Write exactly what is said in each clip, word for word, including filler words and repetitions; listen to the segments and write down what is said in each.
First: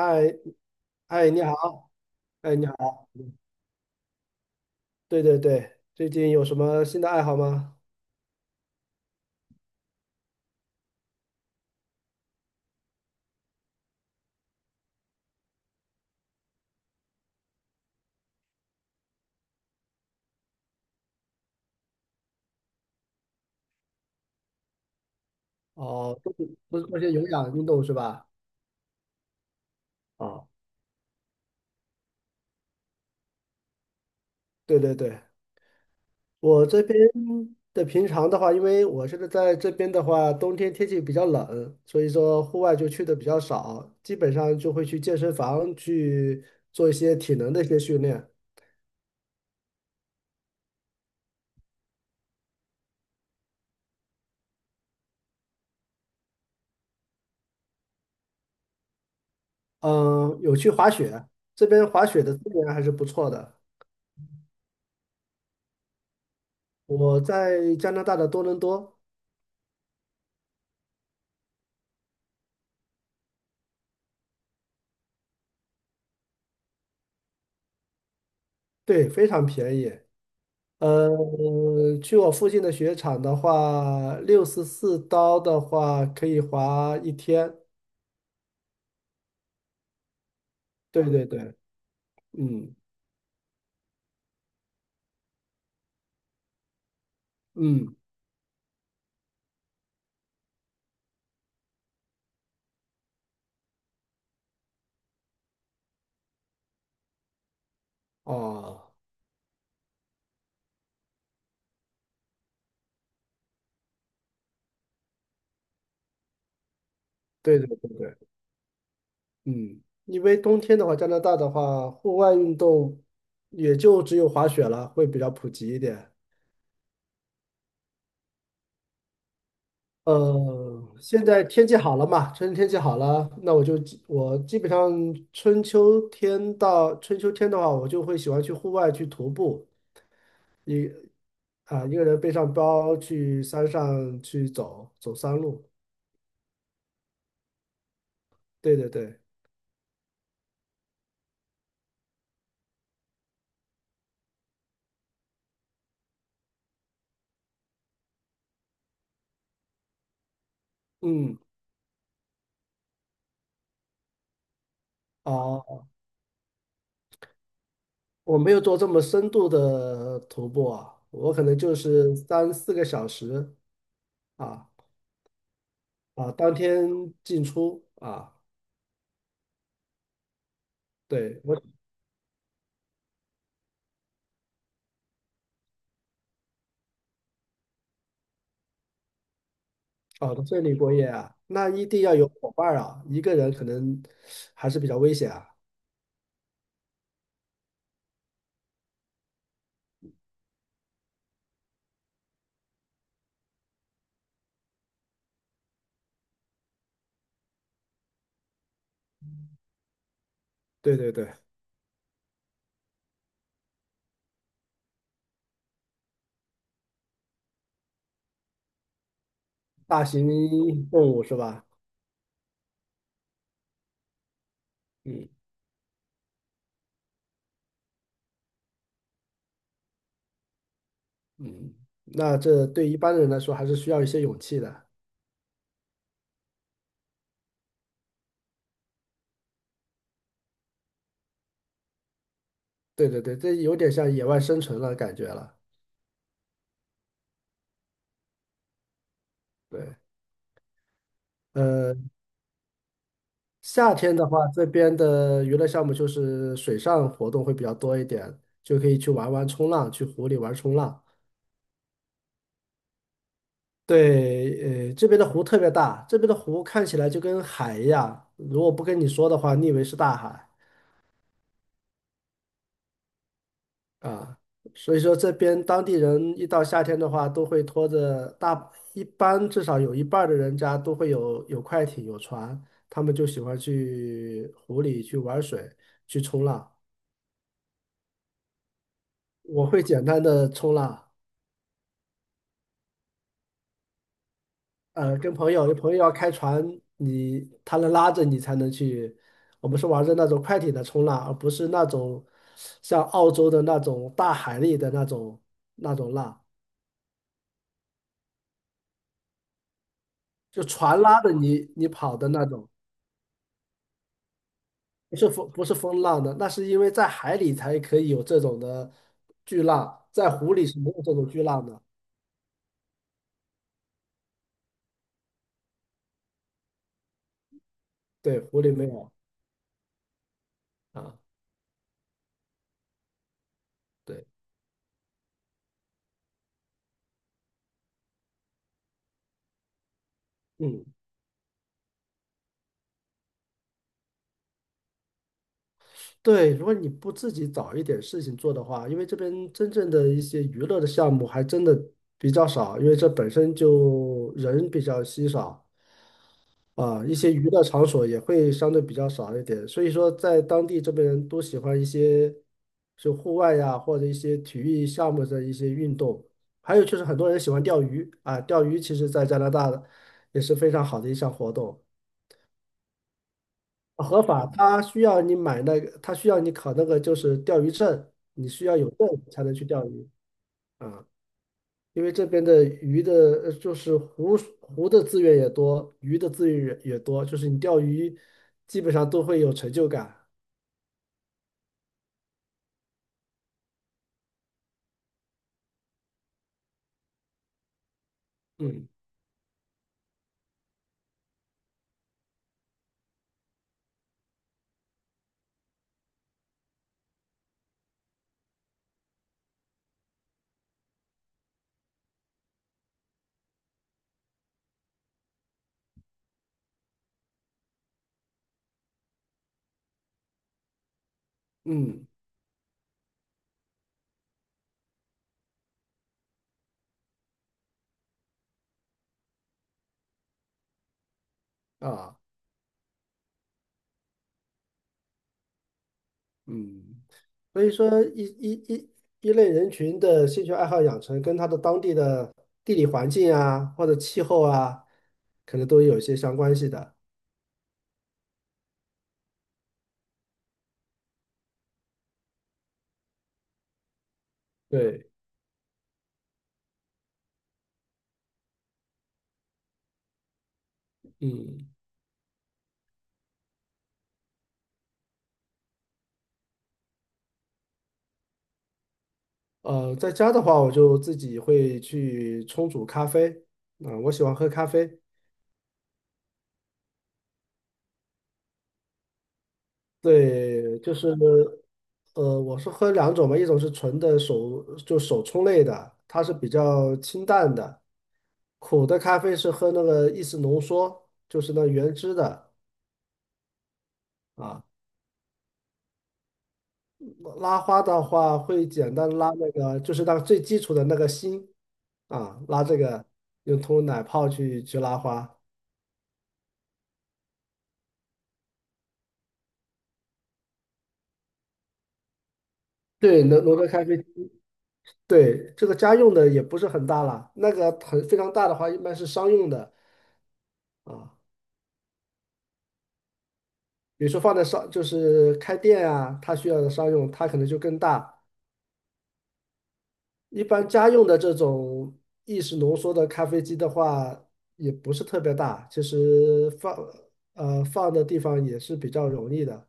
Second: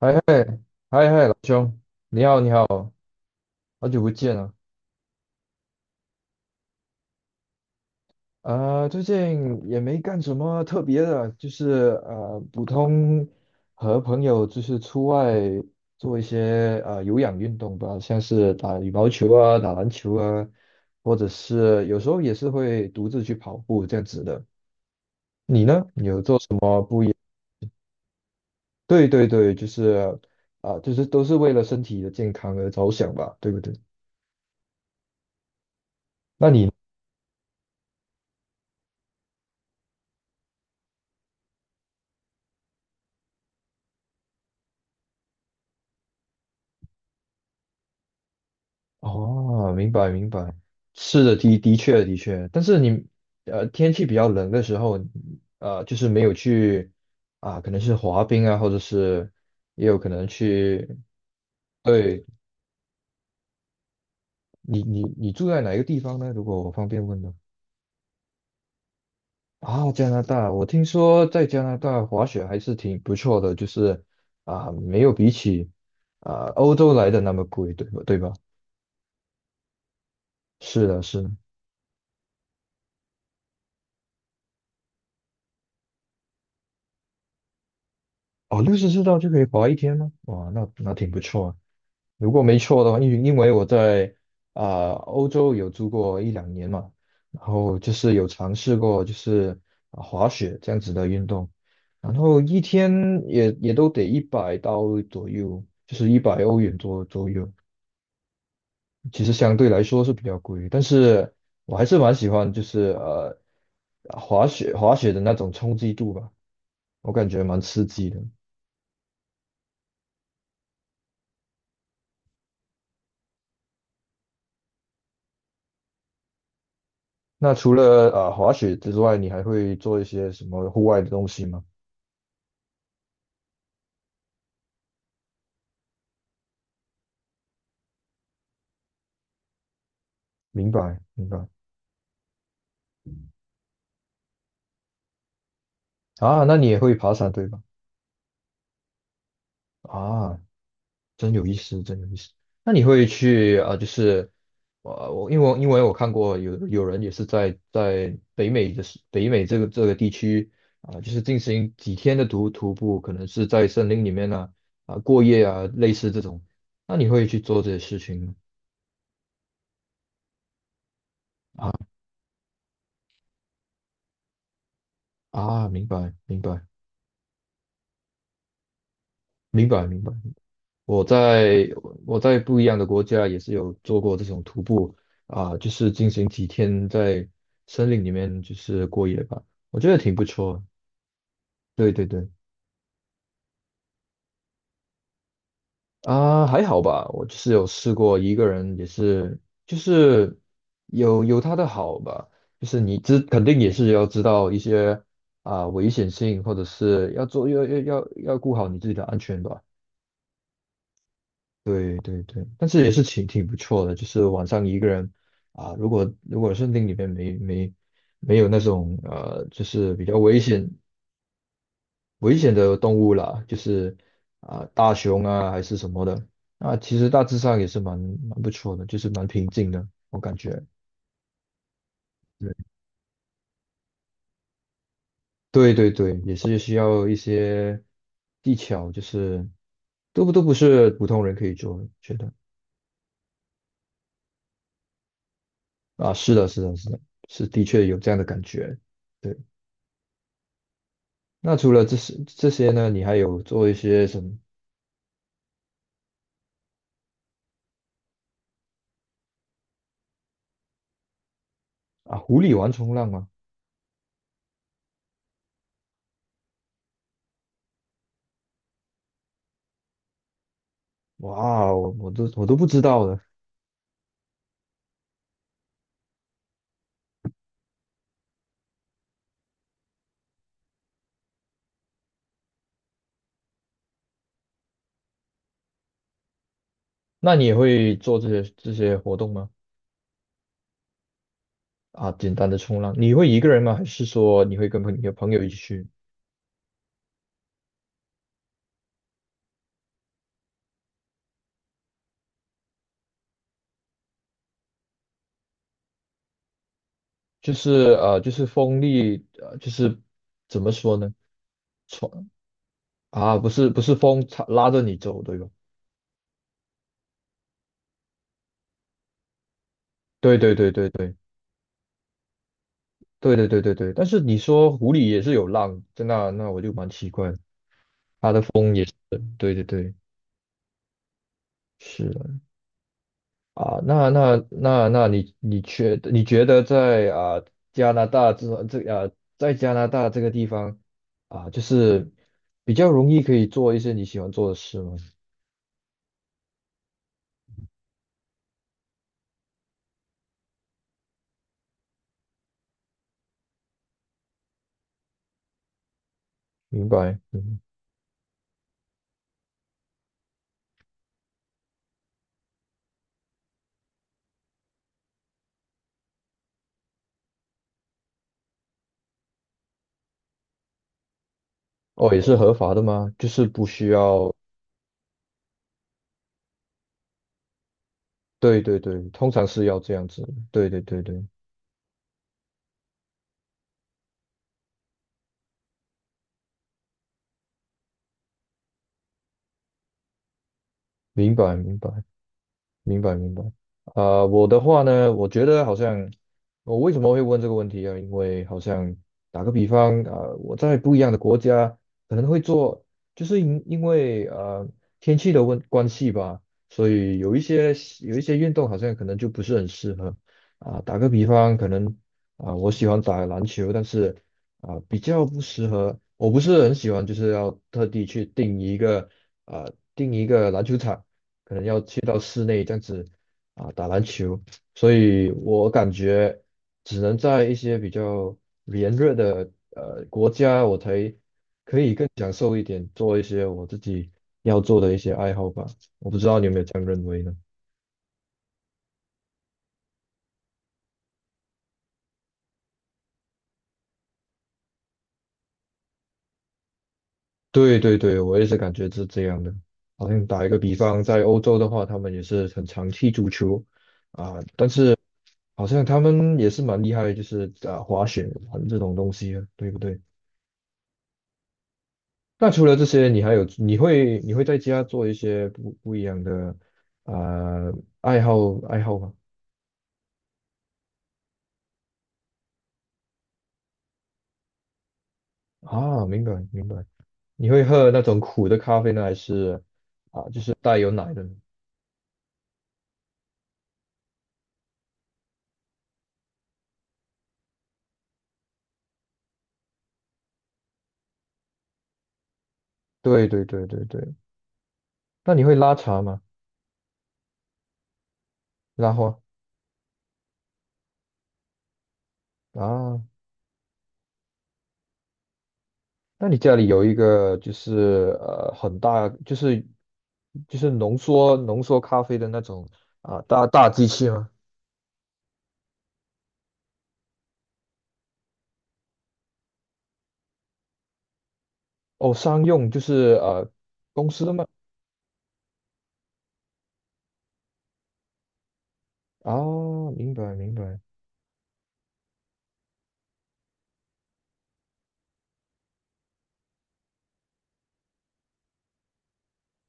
哎嘿，哎，你好，兄，你好，你哎，好，你好，好久不见了。对对对，最近有什么新的爱好吗？呃，最近也没干什么特别的，就是呃，普通和朋友就是出外做一些呃有氧运动吧，像是打羽毛球啊、打篮球啊，或者是有时候也是会独自去跑步这样子的。你呢？你哦，有都做什是都么是做不一些样？有氧运动是吧？对对对，就是哦，啊、呃就是都是为了身体的健康而着想吧，对不对？对对对，那我你？这边的平常的话，因为我现在在这边的话，冬天天气比较冷，所以说户外就去的比较少，基本上就会去健身房去做一些体能的一些训练。哦，明白明白，是的，的的确的确，但是你呃天气比较冷的时候，呃就是没有去啊，可能是滑冰啊，或者是也有可能嗯，有去去，滑雪，这边滑雪对。的资源还是不错的。你你你住在哪一个地方呢？如果我方便问我呢？在加拿大的多伦多，啊，加拿大，我听说在加拿大滑雪还是挺不错的，就是啊没有比起啊欧洲来的那么贵，对吧？对吧？对，非常便宜。是的，呃，是的，去我附近的雪场的话，六十四刀的话可以滑一天。哦，六十四道就可以滑一天吗？哇，那那对挺不对错对，啊。如果没嗯错的话，因为因为我在啊、欧洲有住过一两年嘛，然后就嗯，是有尝试过就是啊滑雪这样子的运动，然后一天也也都得一百刀左右，就是一百欧元左左右，哦，其实相对来说是比较贵，但是我还是蛮喜欢就是呃滑雪滑雪的那种冲击度吧，我感觉对蛮对刺对激对，的。嗯，因为冬天的话，加拿大的话，户外运动也就只有滑雪了，会比较普及一点。那除了啊滑雪之外，你还会做一些什么呃，户外的现东西在吗？天气好了嘛，春天气好了，那我就基我基本上春秋天到春秋天的话，我就会喜欢去户外去徒步。明白明白啊，一个人背上包去山上去走走山路。啊，那你也会爬山对吧？对对对，啊，真有意思，真有意思。那你会去啊、呃就是我我因为我因为我看过有有人也是在在北美的是北美这个这个地区啊、就是嗯，进行几天的徒徒步，可能是在森林里面呢啊、过夜啊，哦，类似这种。那你会去做这些事情吗？我没有做这么深度的徒步啊，我可能啊就是三四个小时啊啊，明白啊，明当白天进出啊。明白明白。我对，我在我在不一样的国家也是有做过这种徒步啊，就是进行几天在森林里面就是过夜吧，我觉得挺不哦，在错这的。里过夜啊，那一对定对要有对，伙伴儿啊，一个人可能还是比较危险啊。啊，还好吧，我就是有试过一个人，也是就是有有他的好吧，就是你知肯定也是要知道一些啊危险性，或者是要做要要要要顾好你自己的安全吧。对对对，对对对，但是也是挺挺不错的，就是晚上一个人啊，如果如果森林里面没没没有那种呃，就是大比较型危险动物是吧？危险的动物啦，就是啊大熊嗯啊还是什么的，那其实大致上也是蛮蛮不错的，就是蛮平静的，我感觉。嗯，那这对一般人来说还是需要一些勇气的。对对对，也是需要一些技巧，就是都不都不是普通人可以做的，觉得对对对，这有点像野外生存了感觉了。啊，是的，是的，是的，是的确有这样的感觉。对。对，那除了呃，这些这些呢，你还有做一夏些天什的么话，这边的娱乐项目就是水上活动会比较多一点，就可以去玩玩冲浪，去湖里玩冲浪。啊？湖里玩冲浪吗？对，呃，这边的湖特别大，这边的湖看起来就跟海一样，如果不跟你说的话，你以为是大海。哇我我都我都不知道的。啊，所以说这边当地人一到夏天的话，都会拖着大，一般至少有一半儿的人家都会有有快艇、有船，他们就喜欢去湖里去玩水、去冲浪。那你也会做这些这些活动吗？我会简单的冲浪，啊，简单的冲浪，你会一个人吗？还是说你会跟朋你的呃，朋跟友一朋起友，有去？朋友要开船，你他能拉着你才能去。我们是玩的那种快艇的冲浪，而不是那种像澳洲的那种大海里的那种那种浪，就是呃，就是风力，呃，就是怎就么说船呢？拉着你你跑的冲那种。啊，不是不是风插拉着你不走，是对吧？风，不是风浪的，那是因为在海里才可以有这种的巨浪，在对湖对里对是对没有对这种巨浪的。对对对对对。但是你说湖里也是有浪，那那我就蛮奇怪的。对，湖里没有对对对，啊。是的。啊，那对，那那那你你觉你觉得在啊加拿大这这啊在加拿大这个地方嗯啊，就是比较容易可以做一些你喜欢做的事吗？对，如果你不自己找一点事情做的话，因为这边真正的一些娱乐的项目还真的比较少，因为这本身就人比较稀少。明啊，一白，些娱嗯，乐场所也会相对比较少一点，所以说在当地这边人都喜欢一些就户外呀，或者一些体育项目的一些运动，还有就是很多人喜欢钓鱼啊，钓鱼其实在加拿大的也是非常好的一项活动，哦，也是合法的吗？就是不需啊合要，法，它需要你买那个，它需要你考那个就是钓鱼证，你对需要对有对，证通才常能是去要钓这样鱼子，对对对啊。对，因为这边的鱼的，呃就是湖湖的资源也多，鱼的资源也也多，就是你钓鱼基本上都会有成就感。明白明白。明白明白。啊、我的话呢，我觉得好像我为什么会问这个问题啊？因为好嗯像打个比方，啊，呃我在不一样的国家可能会做，就是因因为呃天气的问关系吧，所以有一些有一些运动好像可能就不是很适合啊、打个比方，可能啊、我喜欢打篮球，但是啊、比较不适合，我不是很喜欢，就是要特地去定一个啊、定一个篮球场。可能要去嗯到室内这样子啊打篮球，所以我感觉只能在一些比较炎热的呃国家，我才可以更啊享受一点，做一些我自己要做的一些爱好吧。我不知道你有没有这样认嗯，为呢？所以说一一一一类人群的兴趣爱好养成，跟他的当地的地理环境啊，或者气候啊，可能都有一些相关系的。对对对，我也是感觉是这样的。好像打一个比方，在欧洲的话，他们也是很常踢足球啊，对，好像他们也是蛮厉害，就是啊滑雪玩这种东西啊，对不对？嗯那除了这些，你还有你会你会在家做一些不不一样的呃爱好爱好吗？呃，在家的话，我就自己会去冲煮咖啡啊，我喜欢喝咖啡。啊，明白明白。你会喝那种苦的咖啡呢，还是啊就是带对，有就奶是的呢呃，我是喝两种嘛，一种是纯的手就手冲类的，它是比较清淡的，苦的咖啡是喝那个意式浓缩，就是那原汁的对对对对对。啊。那你会拉茶吗？拉花的话会拉简单花拉那个，就是那个最基础的那个心啊，拉这啊？个用通奶泡去去拉花。那你家里有一个就是呃很大就是就是浓缩浓缩咖啡的那种啊对，浓大浓缩大咖机啡，器吗？对，这个家用的也不是很大了，那个很非常大的话一般是商用的啊。哦，商用就是呃比公如说司的放在吗？商，就是开店啊，它需要的商用，它可能就更大。啊，明白一明般白。家用的这种意式浓缩的咖啡机的话，也不是特别大，其实放呃放的地方也是比较容易的。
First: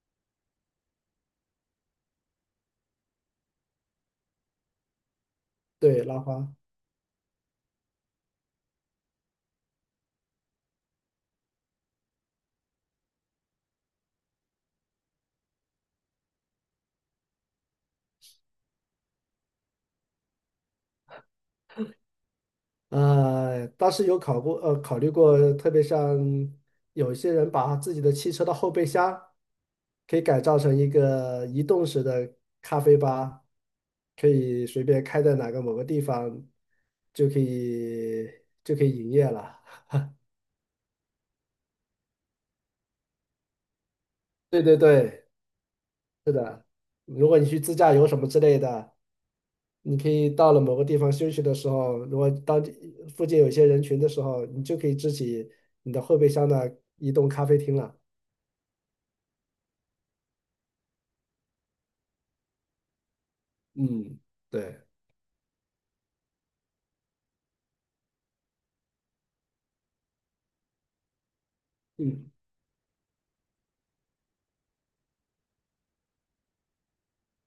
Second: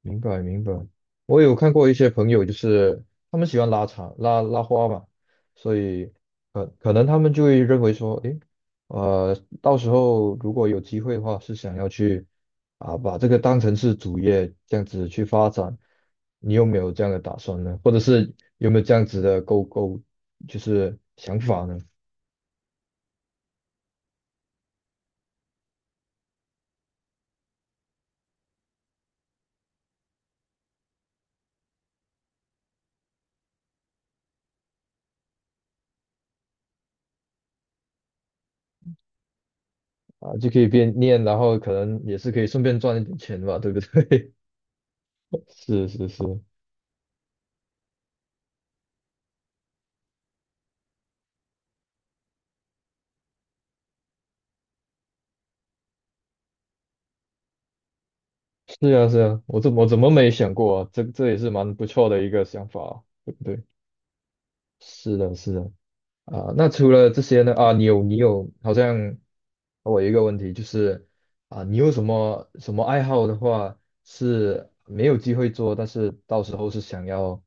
明白明白，我有看过一些朋友，就是他们喜欢拉长拉拉花嘛，所对，以拉花。可可能他们就会认为说，诶，呃，到时候如果有机会的话，是想要去啊把这个当成是主业这样子去发展，你有没有这样的打算呢？或者是有没有这样子的勾勾就是想法呢？呃，当时有考过，呃，考虑过，特别像有些人把自己的汽车的后备箱可以改造成一个移动式的咖啡吧，可以随便开在哪个某个地方，就可以就可以营业了。啊，就可以边念，然后可能也是可以顺便赚一点钱吧，对不对？对对对，是是是，如果你去自驾游什么之类的，你可以到了某个地方休息的时候，如果当地附近有一些人群的时候，你就可以支起你的后备箱的移动咖啡厅了。是啊是啊，我怎么我怎么没想过啊？这这也是蛮不错的一个想法啊对不对？嗯，对。是的，是的啊。那除了这些呢？啊，你有你有，好像我有一个问题就是啊，你有什嗯，么什么爱好的话是没有机会做，但是到时候是想要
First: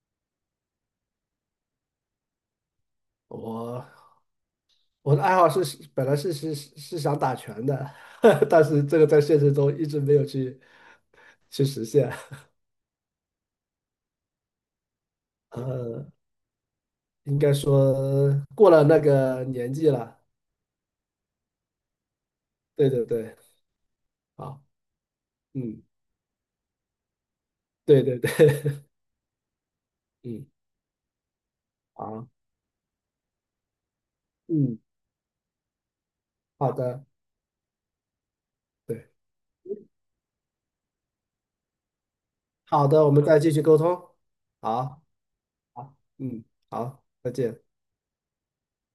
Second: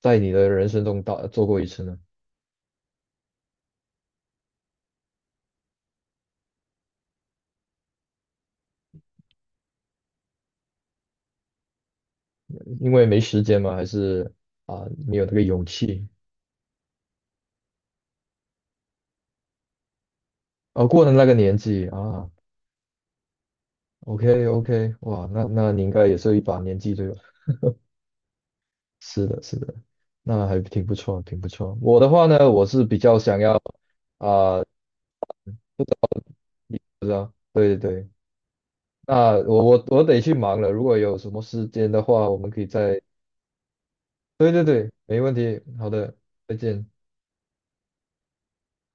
在你的人生中到做过一次呢？我我的爱好是本来是是是想打拳的，但是这个在现实中一直没有去去实现。因为没时间吗？还是啊没有那个勇呃，气？应该说过了那个年纪了。啊，过了那个年纪啊对对对，，OK 好，OK，哇，那那你嗯，应该也是一把年纪对吧？对对对，是的，是的，嗯，那还挺不错，挺不错。我的话好，呢，我是比较想要啊、嗯，好不的，知道，对对对，对，那我我我得去忙了。如果有什么时间的话，我们可以好再，的，我们再继续沟通。对对对，好，没问题。好好，的，嗯，再见。好，再见。